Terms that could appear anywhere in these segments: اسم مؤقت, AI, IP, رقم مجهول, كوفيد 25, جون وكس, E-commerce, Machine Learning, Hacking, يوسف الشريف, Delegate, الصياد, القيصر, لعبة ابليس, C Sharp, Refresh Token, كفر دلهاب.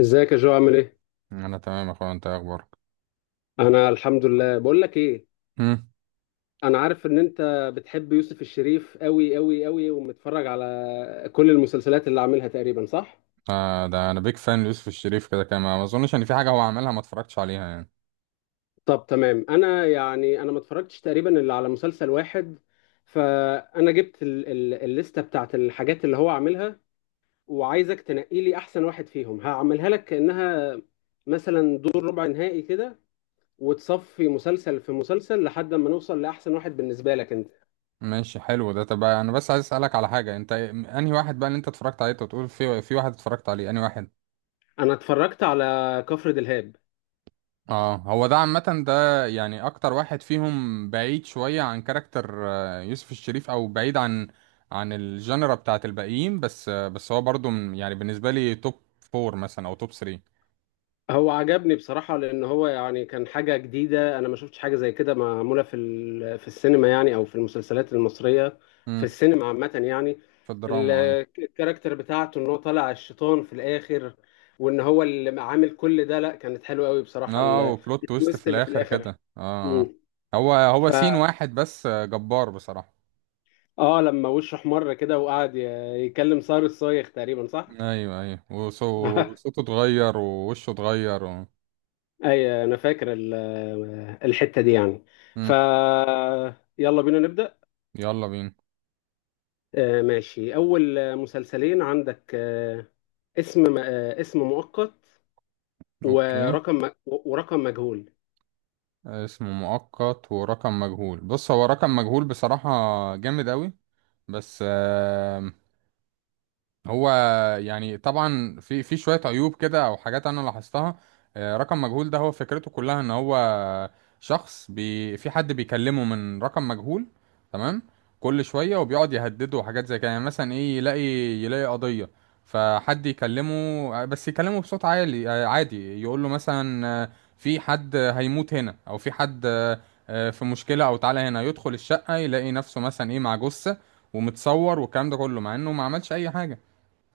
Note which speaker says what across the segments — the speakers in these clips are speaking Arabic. Speaker 1: ازيك يا جو، عامل ايه؟
Speaker 2: انا تمام يا اخويا، انت إيه اخبارك؟
Speaker 1: انا الحمد لله. بقول لك ايه،
Speaker 2: امم
Speaker 1: انا عارف ان انت بتحب يوسف الشريف قوي قوي قوي ومتفرج على كل المسلسلات اللي عاملها تقريبا، صح؟
Speaker 2: آه، ده انا بيك فان ليوسف الشريف كده كده، ما اظنش ان في حاجه هو عملها ما اتفرجتش عليها يعني.
Speaker 1: طب تمام. انا يعني انا ما اتفرجتش تقريبا الا على مسلسل واحد. فانا جبت ال ال الليسته بتاعت الحاجات اللي هو عاملها، وعايزك تنقي لي احسن واحد فيهم. هعملها لك كانها مثلا دور ربع نهائي كده، وتصفي مسلسل في مسلسل لحد ما نوصل لاحسن واحد بالنسبه لك انت.
Speaker 2: ماشي، حلو ده. طب انا بس عايز اسالك على حاجه، انت انهي واحد بقى اللي انت اتفرجت عليه؟ أنت بتقول في واحد اتفرجت عليه، انهي واحد؟
Speaker 1: انا اتفرجت على كفر دلهاب.
Speaker 2: اه، هو ده عامه. ده يعني اكتر واحد فيهم بعيد شويه عن كاركتر يوسف الشريف، او بعيد عن الجنرا بتاعت الباقيين، بس هو برضو يعني بالنسبه لي توب فور مثلا، او توب 3.
Speaker 1: هو عجبني بصراحة، لان هو يعني كان حاجة جديدة، انا ما شفتش حاجة زي كده معمولة في السينما، يعني او في المسلسلات المصرية. في
Speaker 2: امم
Speaker 1: السينما عامة يعني.
Speaker 2: في
Speaker 1: ال-
Speaker 2: الدراما، ايوه.
Speaker 1: الكاركتر بتاعته ان هو طالع الشيطان في الاخر، وان هو اللي عامل كل ده، لا كانت حلوة قوي بصراحة.
Speaker 2: اه،
Speaker 1: ال-
Speaker 2: وبلوت تويست في
Speaker 1: التويست اللي في
Speaker 2: الاخر
Speaker 1: الاخر.
Speaker 2: كده، اه، آه.
Speaker 1: مم.
Speaker 2: هو
Speaker 1: ف
Speaker 2: سين واحد، بس جبار بصراحة.
Speaker 1: اه، لما وشه احمر كده وقعد يكلم صار الصايغ تقريبا، صح؟
Speaker 2: ايوه، ايوه، وصوته اتغير ووشه اتغير و.
Speaker 1: اي، انا فاكر الحتة دي يعني. ف
Speaker 2: مم.
Speaker 1: يلا بينا نبدأ.
Speaker 2: يلا بينا.
Speaker 1: ماشي. اول مسلسلين عندك، اسم مؤقت،
Speaker 2: اوكي.
Speaker 1: ورقم مجهول.
Speaker 2: اسمه مؤقت ورقم مجهول. بص، هو رقم مجهول بصراحة جامد اوي، بس هو يعني طبعا في شويه عيوب كده او حاجات انا لاحظتها. رقم مجهول ده، هو فكرته كلها ان هو شخص في حد بيكلمه من رقم مجهول. تمام. كل شويه وبيقعد يهدده وحاجات زي كده. يعني مثلا ايه، يلاقي قضيه فحد يكلمه، بس يكلمه بصوت عالي، عادي يقول له مثلا في حد هيموت هنا، او في حد في مشكله، او تعالى هنا. يدخل الشقه يلاقي نفسه مثلا ايه مع جثه ومتصور، والكلام ده كله مع انه ما عملش اي حاجه،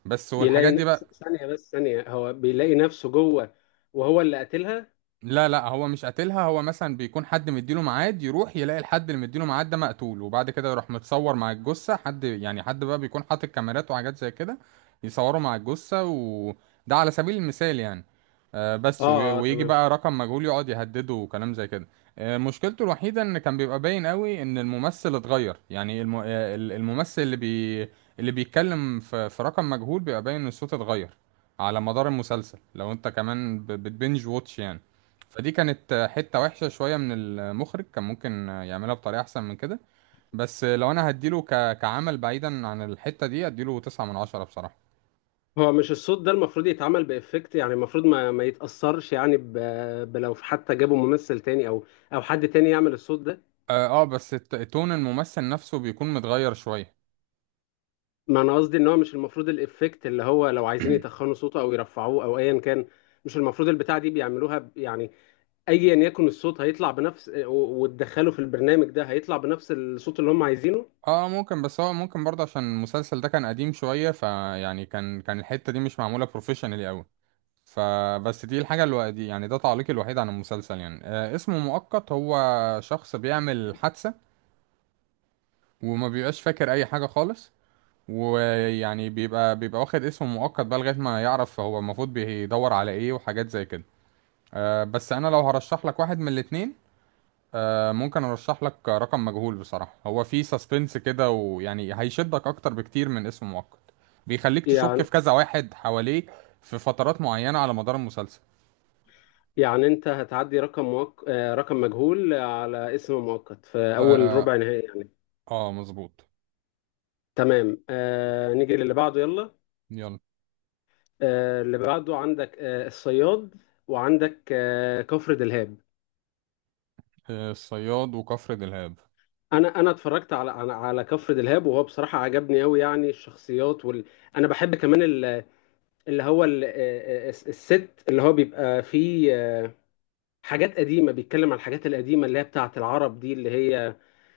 Speaker 2: بس، والحاجات دي بقى.
Speaker 1: ثانية، بس ثانية هو بيلاقي نفسه جوه وهو اللي قتلها.
Speaker 2: لا، لا، هو مش قاتلها. هو مثلا بيكون حد مديله ميعاد، يروح يلاقي الحد اللي مديله ميعاد ده مقتول، وبعد كده يروح متصور مع الجثة، حد يعني حد بقى بيكون حاطط كاميرات وحاجات زي كده يصوروا مع الجثة، وده على سبيل المثال يعني.
Speaker 1: اه
Speaker 2: بس
Speaker 1: اه،
Speaker 2: ويجي
Speaker 1: تمام.
Speaker 2: بقى رقم مجهول يقعد يهدده وكلام زي كده. مشكلته الوحيدة ان كان بيبقى باين قوي ان الممثل اتغير، يعني الممثل اللي اللي بيتكلم في رقم مجهول بيبقى باين ان الصوت اتغير على مدار المسلسل، لو انت كمان بتبنج واتش يعني. فدي كانت حتة وحشة شوية من المخرج، كان ممكن يعملها بطريقة أحسن من كده. بس لو أنا هديله كعمل بعيدا عن الحتة دي، هديله تسعة من عشرة بصراحة.
Speaker 1: هو مش الصوت ده المفروض يتعمل بإفكت، يعني المفروض ما يتأثرش، يعني بلو حتى جابوا ممثل تاني، او حد تاني يعمل الصوت ده.
Speaker 2: آه، آه، بس تون الممثل نفسه بيكون متغير شوية.
Speaker 1: ما انا قصدي ان هو مش المفروض الافكت اللي هو لو عايزين يتخنوا صوته او يرفعوه او ايا كان، مش المفروض البتاع دي بيعملوها يعني ايا يكن الصوت هيطلع بنفس، وتدخله في البرنامج ده هيطلع بنفس الصوت اللي هم عايزينه،
Speaker 2: آه، آه، ممكن. بس هو ممكن برضه عشان المسلسل ده كان قديم شوية، فيعني كان الحتة دي مش معمولة بروفيشنالي أوي. فبس دي الحاجة اللي دي يعني، ده تعليقي الوحيد عن المسلسل يعني. اسمه مؤقت، هو شخص بيعمل حادثة وما بيبقاش فاكر أي حاجة خالص، ويعني بيبقى واخد اسم مؤقت بقى لغاية ما يعرف هو المفروض بيدور على ايه وحاجات زي كده. بس انا لو هرشح لك واحد من الاتنين، ممكن ارشح لك رقم مجهول بصراحة. هو فيه سسبنس كده، ويعني هيشدك اكتر بكتير من اسم مؤقت. بيخليك تشك
Speaker 1: يعني
Speaker 2: في كذا واحد حواليه في فترات معينة على مدار المسلسل.
Speaker 1: يعني انت هتعدي رقم موك... آه، رقم مجهول على اسم مؤقت في اول
Speaker 2: اه،
Speaker 1: ربع نهائي يعني.
Speaker 2: آه، مظبوط.
Speaker 1: تمام. نيجي للي بعده، يلا.
Speaker 2: يلا.
Speaker 1: اللي بعده عندك الصياد، وعندك كفر دلهاب.
Speaker 2: الصياد وكفر دلهاب.
Speaker 1: انا اتفرجت على كفر دلهاب، وهو بصراحه عجبني قوي. يعني الشخصيات انا بحب كمان ال- اللي هو ال... الس- الست اللي هو بيبقى فيه حاجات قديمه، بيتكلم عن الحاجات القديمه اللي هي بتاعه العرب دي، اللي هي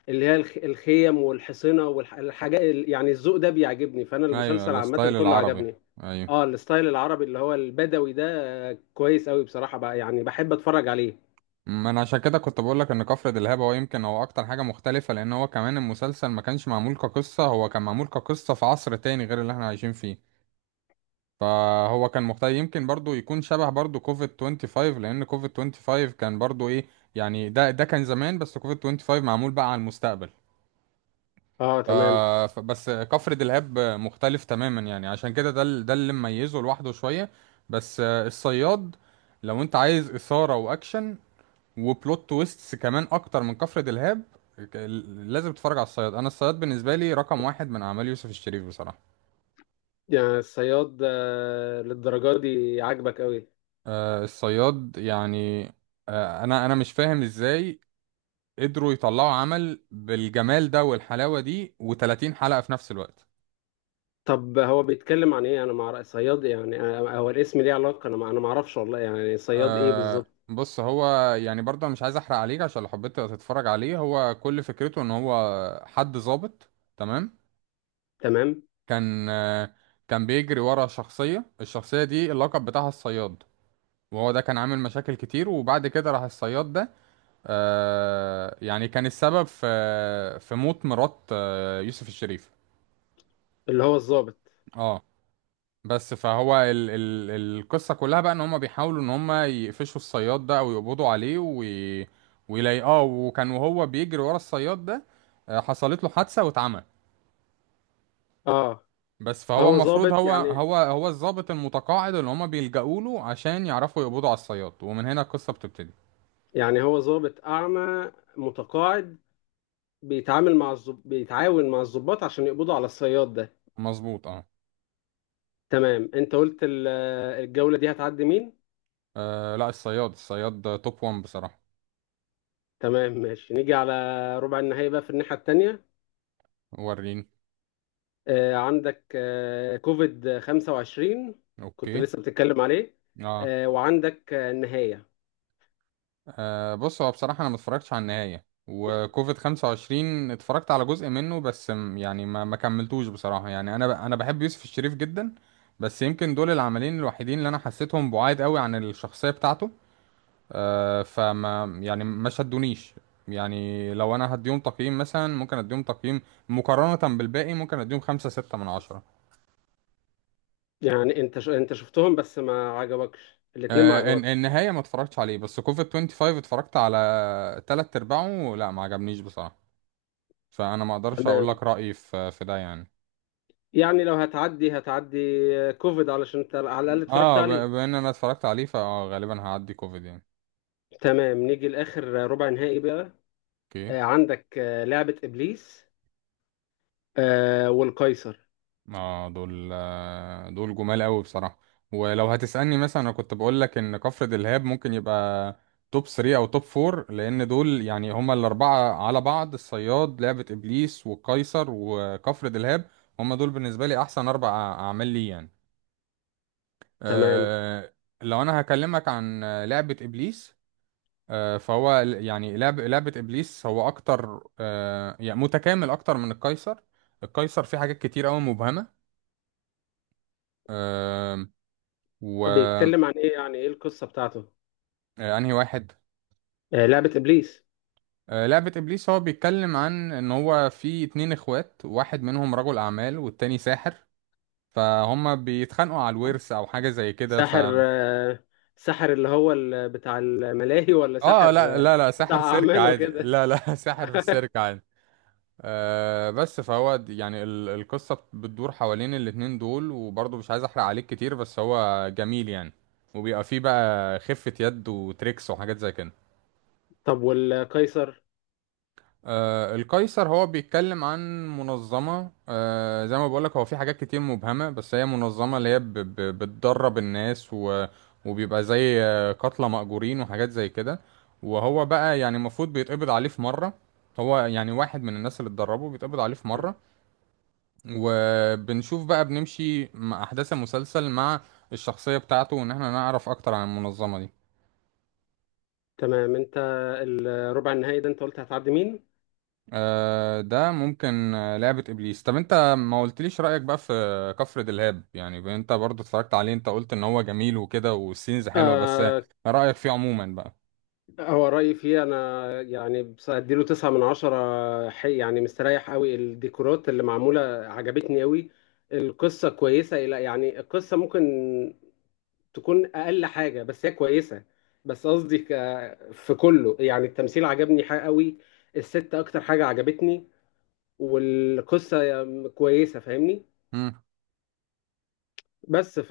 Speaker 1: اللي هي الخ... الخيم والحصنه والحاجات. يعني الذوق ده بيعجبني، فانا
Speaker 2: ايوه،
Speaker 1: المسلسل عامه
Speaker 2: الستايل
Speaker 1: كله
Speaker 2: العربي.
Speaker 1: عجبني.
Speaker 2: ايوه.
Speaker 1: اه الستايل العربي اللي هو البدوي ده، كويس قوي بصراحه بقى، يعني بحب اتفرج عليه.
Speaker 2: ما انا عشان كده كنت بقول لك ان كفر دلهاب هو، يمكن هو اكتر حاجه مختلفه، لان هو كمان المسلسل ما كانش معمول كقصه، هو كان معمول كقصه في عصر تاني غير اللي احنا عايشين فيه. فهو كان مختلف. يمكن برضو يكون شبه برضو كوفيد 25، لان كوفيد 25 كان برضو ايه، يعني ده كان زمان، بس كوفيد 25 معمول بقى على المستقبل.
Speaker 1: اه،
Speaker 2: ف...
Speaker 1: تمام.
Speaker 2: بس كفر دلهاب مختلف تماما يعني، عشان كده ده اللي مميزه لوحده شويه. بس الصياد، لو انت عايز اثاره واكشن وبلوت تويستس كمان اكتر من كفر دلهاب، ك- لازم تتفرج على الصياد. انا الصياد بالنسبه لي رقم واحد من اعمال يوسف الشريف بصراحه.
Speaker 1: يعني الصياد للدرجه دي عاجبك قوي؟
Speaker 2: آه، الصياد يعني. انا مش فاهم ازاي قدروا يطلعوا عمل بالجمال ده والحلاوه دي و30 حلقه في نفس الوقت.
Speaker 1: طب هو بيتكلم عن ايه؟ انا مع رأي صياد يعني، هو الاسم ليه علاقة؟ انا ما اعرفش والله، يعني صياد ايه بالظبط؟
Speaker 2: بص، هو يعني برضه أنا مش عايز احرق عليك، عشان لو حبيت تتفرج عليه. هو كل فكرته ان هو حد ظابط. تمام.
Speaker 1: تمام،
Speaker 2: كان آه كان بيجري ورا شخصيه، الشخصيه دي اللقب بتاعها الصياد، وهو ده كان عامل مشاكل كتير، وبعد كده راح الصياد ده يعني كان السبب في موت مرات يوسف الشريف.
Speaker 1: اللي هو الضابط.
Speaker 2: اه، بس فهو ال القصة كلها بقى ان هم بيحاولوا ان هم يقفشوا الصياد ده او يقبضوا عليه ويلاقيه. وهو بيجري ورا الصياد ده حصلت له حادثة واتعمى.
Speaker 1: اه،
Speaker 2: بس فهو
Speaker 1: فهو
Speaker 2: المفروض
Speaker 1: ضابط
Speaker 2: هو
Speaker 1: يعني،
Speaker 2: هو هو الضابط المتقاعد اللي هم بيلجأوا له عشان يعرفوا يقبضوا على الصياد، ومن هنا القصة بتبتدي.
Speaker 1: يعني هو ضابط اعمى متقاعد، بيتعاون مع الضباط عشان يقبضوا على الصياد ده.
Speaker 2: مظبوط، اه.
Speaker 1: تمام. انت قلت الجولة دي هتعدي مين؟
Speaker 2: لا، الصياد، الصياد ده توب 1 بصراحة.
Speaker 1: تمام ماشي. نيجي على ربع النهائي بقى في الناحية التانية.
Speaker 2: وريني.
Speaker 1: عندك كوفيد 25. كنت
Speaker 2: اوكي.
Speaker 1: لسه بتتكلم عليه.
Speaker 2: اه،
Speaker 1: وعندك النهاية.
Speaker 2: آه، بص، هو بصراحة انا ما اتفرجتش على النهاية، وكوفيد 25 اتفرجت على جزء منه بس، يعني ما كملتوش بصراحة. يعني انا بحب يوسف الشريف جدا. بس يمكن دول العملين الوحيدين اللي انا حسيتهم بعاد قوي عن الشخصية بتاعته. فما يعني ما شدونيش. يعني لو انا هديهم تقييم، مثلا ممكن اديهم تقييم مقارنة بالباقي، ممكن اديهم خمسة ستة من عشرة.
Speaker 1: يعني انت شفتهم بس ما عجبكش الاتنين، ما عجبكش.
Speaker 2: النهاية ما اتفرجتش عليه، بس كوفيد 25 اتفرجت على تلات ارباعه، لا ما عجبنيش بصراحة. فانا ما اقدرش اقول
Speaker 1: تمام.
Speaker 2: لك رأيي في ده يعني.
Speaker 1: يعني لو هتعدي كوفيد علشان انت على الاقل اتفرجت
Speaker 2: اه،
Speaker 1: عليه.
Speaker 2: بما ان انا اتفرجت عليه فغالبا هعدي كوفيد يعني.
Speaker 1: تمام نيجي لاخر ربع نهائي بقى.
Speaker 2: اوكي.
Speaker 1: عندك لعبة ابليس والقيصر.
Speaker 2: اه، دول جمال قوي بصراحة. ولو هتسألني، مثلا انا كنت بقول لك ان كفر دلهاب ممكن يبقى توب 3 او توب 4، لان دول يعني هما الاربعة على بعض: الصياد، لعبة ابليس، والقيصر، وكفر دلهاب. هما دول بالنسبة لي احسن اربع اعمال لي يعني.
Speaker 1: تمام،
Speaker 2: آه، لو انا هكلمك عن لعبة ابليس، فهو يعني لعبة ابليس هو اكتر، يعني متكامل اكتر من القيصر. القيصر فيه حاجات كتير قوي مبهمة. آه، و آه،
Speaker 1: بيتكلم عن ايه؟ يعني ايه القصة بتاعته؟
Speaker 2: انهي واحد؟
Speaker 1: لعبة ابليس.
Speaker 2: لعبة ابليس هو بيتكلم عن ان هو في اتنين اخوات، واحد منهم رجل اعمال والتاني ساحر، فهما بيتخانقوا على الورث او حاجة زي كده،
Speaker 1: ساحر ساحر اللي هو بتاع الملاهي، ولا
Speaker 2: اه،
Speaker 1: ساحر
Speaker 2: لا، لا، لا،
Speaker 1: بتاع
Speaker 2: ساحر سيرك
Speaker 1: اعمال
Speaker 2: عادي،
Speaker 1: وكده؟
Speaker 2: لا، لا، ساحر في السيرك عادي. بس فهو يعني القصة بتدور حوالين الاتنين دول، وبرضه مش عايز احرق عليك كتير، بس هو جميل يعني. وبيبقى فيه بقى خفة يد وتريكس وحاجات زي كده.
Speaker 1: طب والقيصر.
Speaker 2: القيصر هو بيتكلم عن منظمة، زي ما بقولك هو في حاجات كتير مبهمة، بس هي منظمة اللي هي بتدرب الناس و وبيبقى زي قتلى مأجورين وحاجات زي كده. وهو بقى يعني المفروض بيتقبض عليه في مرة، هو يعني واحد من الناس اللي اتدربوا بيتقبض عليه في مرة، وبنشوف بقى بنمشي مع أحداث المسلسل مع الشخصية بتاعته، وإن احنا نعرف أكتر عن المنظمة دي.
Speaker 1: تمام. انت الربع النهائي ده انت قلت هتعدي مين؟
Speaker 2: ده ممكن لعبة إبليس. طب أنت ما قلتليش رأيك بقى في كفر دلهاب يعني، أنت برضو اتفرجت عليه. أنت قلت إن هو جميل وكده والسينز حلوة، بس
Speaker 1: آه
Speaker 2: رأيك فيه عموما بقى؟
Speaker 1: هو رأيي فيه أنا، يعني بس أديله تسعة من عشرة، حي يعني، مستريح قوي. الديكورات اللي معمولة عجبتني قوي. القصة كويسة، إلى يعني القصة ممكن تكون أقل حاجة، بس هي كويسة. بس قصدي في كله، يعني التمثيل عجبني حاجة قوي. الست أكتر حاجة عجبتني، والقصة كويسة، فاهمني؟
Speaker 2: مم.
Speaker 1: بس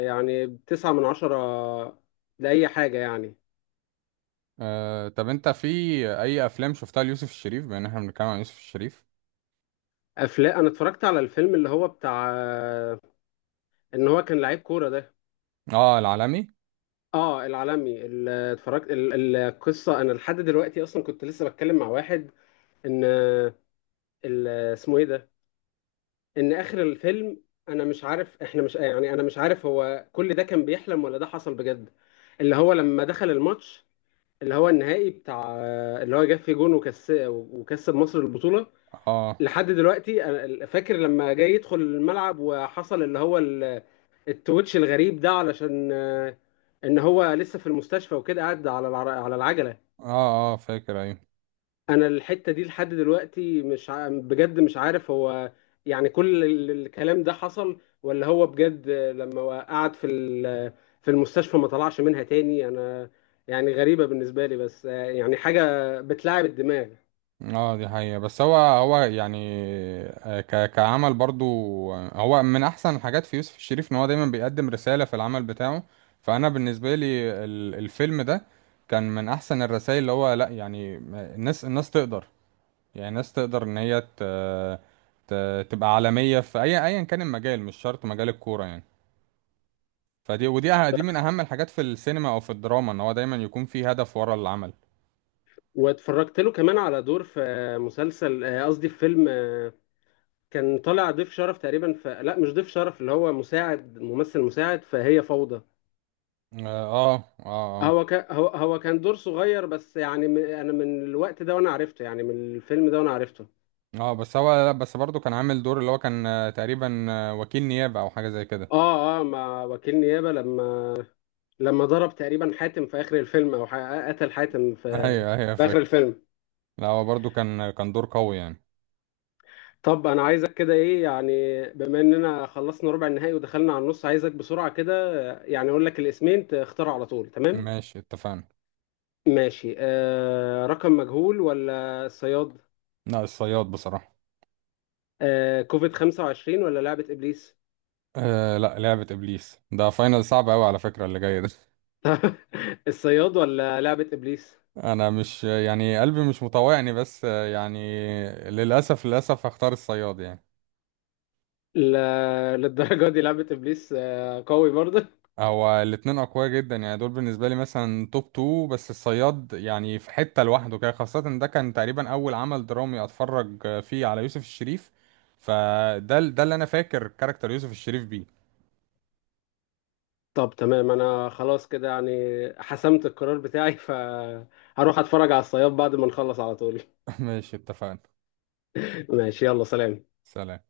Speaker 1: يعني تسعة من عشرة لأي حاجة يعني.
Speaker 2: طب أنت في أي أفلام شفتها ليوسف الشريف، بما إن احنا بنتكلم عن يوسف الشريف؟
Speaker 1: افلام، انا اتفرجت على الفيلم اللي هو بتاع ان هو كان لعيب كوره ده.
Speaker 2: اه، العالمي.
Speaker 1: اه العالمي. اتفرجت القصه. انا لحد دلوقتي اصلا كنت لسه بتكلم مع واحد، ان اسمه ايه ده، ان اخر الفيلم انا مش عارف، احنا مش يعني انا مش عارف هو كل ده كان بيحلم ولا ده حصل بجد. اللي هو لما دخل الماتش، اللي هو النهائي بتاع، اللي هو جاب فيه جون وكس وكسب مصر البطوله.
Speaker 2: اه،
Speaker 1: لحد دلوقتي أنا فاكر، لما جاي يدخل الملعب وحصل اللي هو التويتش الغريب ده، علشان ان هو لسه في المستشفى وكده قاعد على العجله.
Speaker 2: اه، اه، فاكر، أيوه.
Speaker 1: انا الحته دي لحد دلوقتي مش ع... بجد مش عارف هو يعني كل الكلام ده حصل، ولا هو بجد لما هو قعد في المستشفى ما طلعش منها تاني. انا يعني غريبه بالنسبه لي بس، يعني حاجه بتلعب الدماغ.
Speaker 2: اه، دي حقيقة، بس هو يعني آه، ك كعمل برضو، هو من احسن الحاجات في يوسف الشريف ان هو دايما بيقدم رسالة في العمل بتاعه. فانا بالنسبة لي الفيلم ده كان من احسن الرسائل، اللي هو لا يعني الناس تقدر، يعني الناس تقدر ان هي ت ت تبقى عالمية في اي، ايا كان المجال، مش شرط مجال الكورة يعني. دي من اهم الحاجات في السينما او في الدراما، ان هو دايما يكون في هدف ورا العمل.
Speaker 1: واتفرجت له كمان على دور في مسلسل، قصدي في فيلم، كان طالع ضيف شرف تقريبا، لا مش ضيف شرف، اللي هو مساعد ممثل مساعد فهي فوضى.
Speaker 2: اه، اه، اه، آه.
Speaker 1: هو ك... هو هو كان دور صغير، بس يعني انا من الوقت ده وانا عرفته، يعني من الفيلم ده وانا عرفته.
Speaker 2: اه، بس هو لا، بس برضه كان عامل دور اللي هو كان تقريبا وكيل نيابة او حاجة زي كده
Speaker 1: اه اه، مع وكيل نيابة، لما ضرب تقريبا حاتم في اخر الفيلم، قتل حاتم في
Speaker 2: ايوه، ايوه،
Speaker 1: في اخر
Speaker 2: فاكر.
Speaker 1: الفيلم.
Speaker 2: لا، هو برضه كان دور قوي يعني.
Speaker 1: طب انا عايزك كده ايه، يعني بما اننا خلصنا ربع النهائي ودخلنا على النص، عايزك بسرعة كده، يعني اقول لك الاسمين تختاروا على طول. تمام
Speaker 2: ماشي، اتفقنا.
Speaker 1: ماشي. رقم مجهول ولا الصياد؟
Speaker 2: لا، الصياد بصراحة.
Speaker 1: كوفيد 25 ولا لعبة إبليس؟
Speaker 2: آه، لا، لعبة ابليس. ده فاينل صعب قوي على فكرة اللي جاي ده.
Speaker 1: الصياد ولا لعبة إبليس؟
Speaker 2: انا مش يعني قلبي مش مطوعني، بس يعني للاسف، للاسف، هختار الصياد يعني.
Speaker 1: لا للدرجة دي لعبة إبليس قوي برضه.
Speaker 2: هو الاتنين اقوياء جدا يعني، دول بالنسبه لي مثلا توب 2. بس الصياد يعني في حته لوحده كده، خاصه إن ده كان تقريبا اول عمل درامي اتفرج فيه على يوسف الشريف. فده ال- ده اللي انا فاكر كاركتر يوسف الشريف بيه.
Speaker 1: طب تمام. أنا خلاص كده يعني حسمت القرار بتاعي، فهروح أتفرج على الصياد بعد ما نخلص على طول.
Speaker 2: ماشي، اتفقنا.
Speaker 1: ماشي يلا سلام.
Speaker 2: سلام.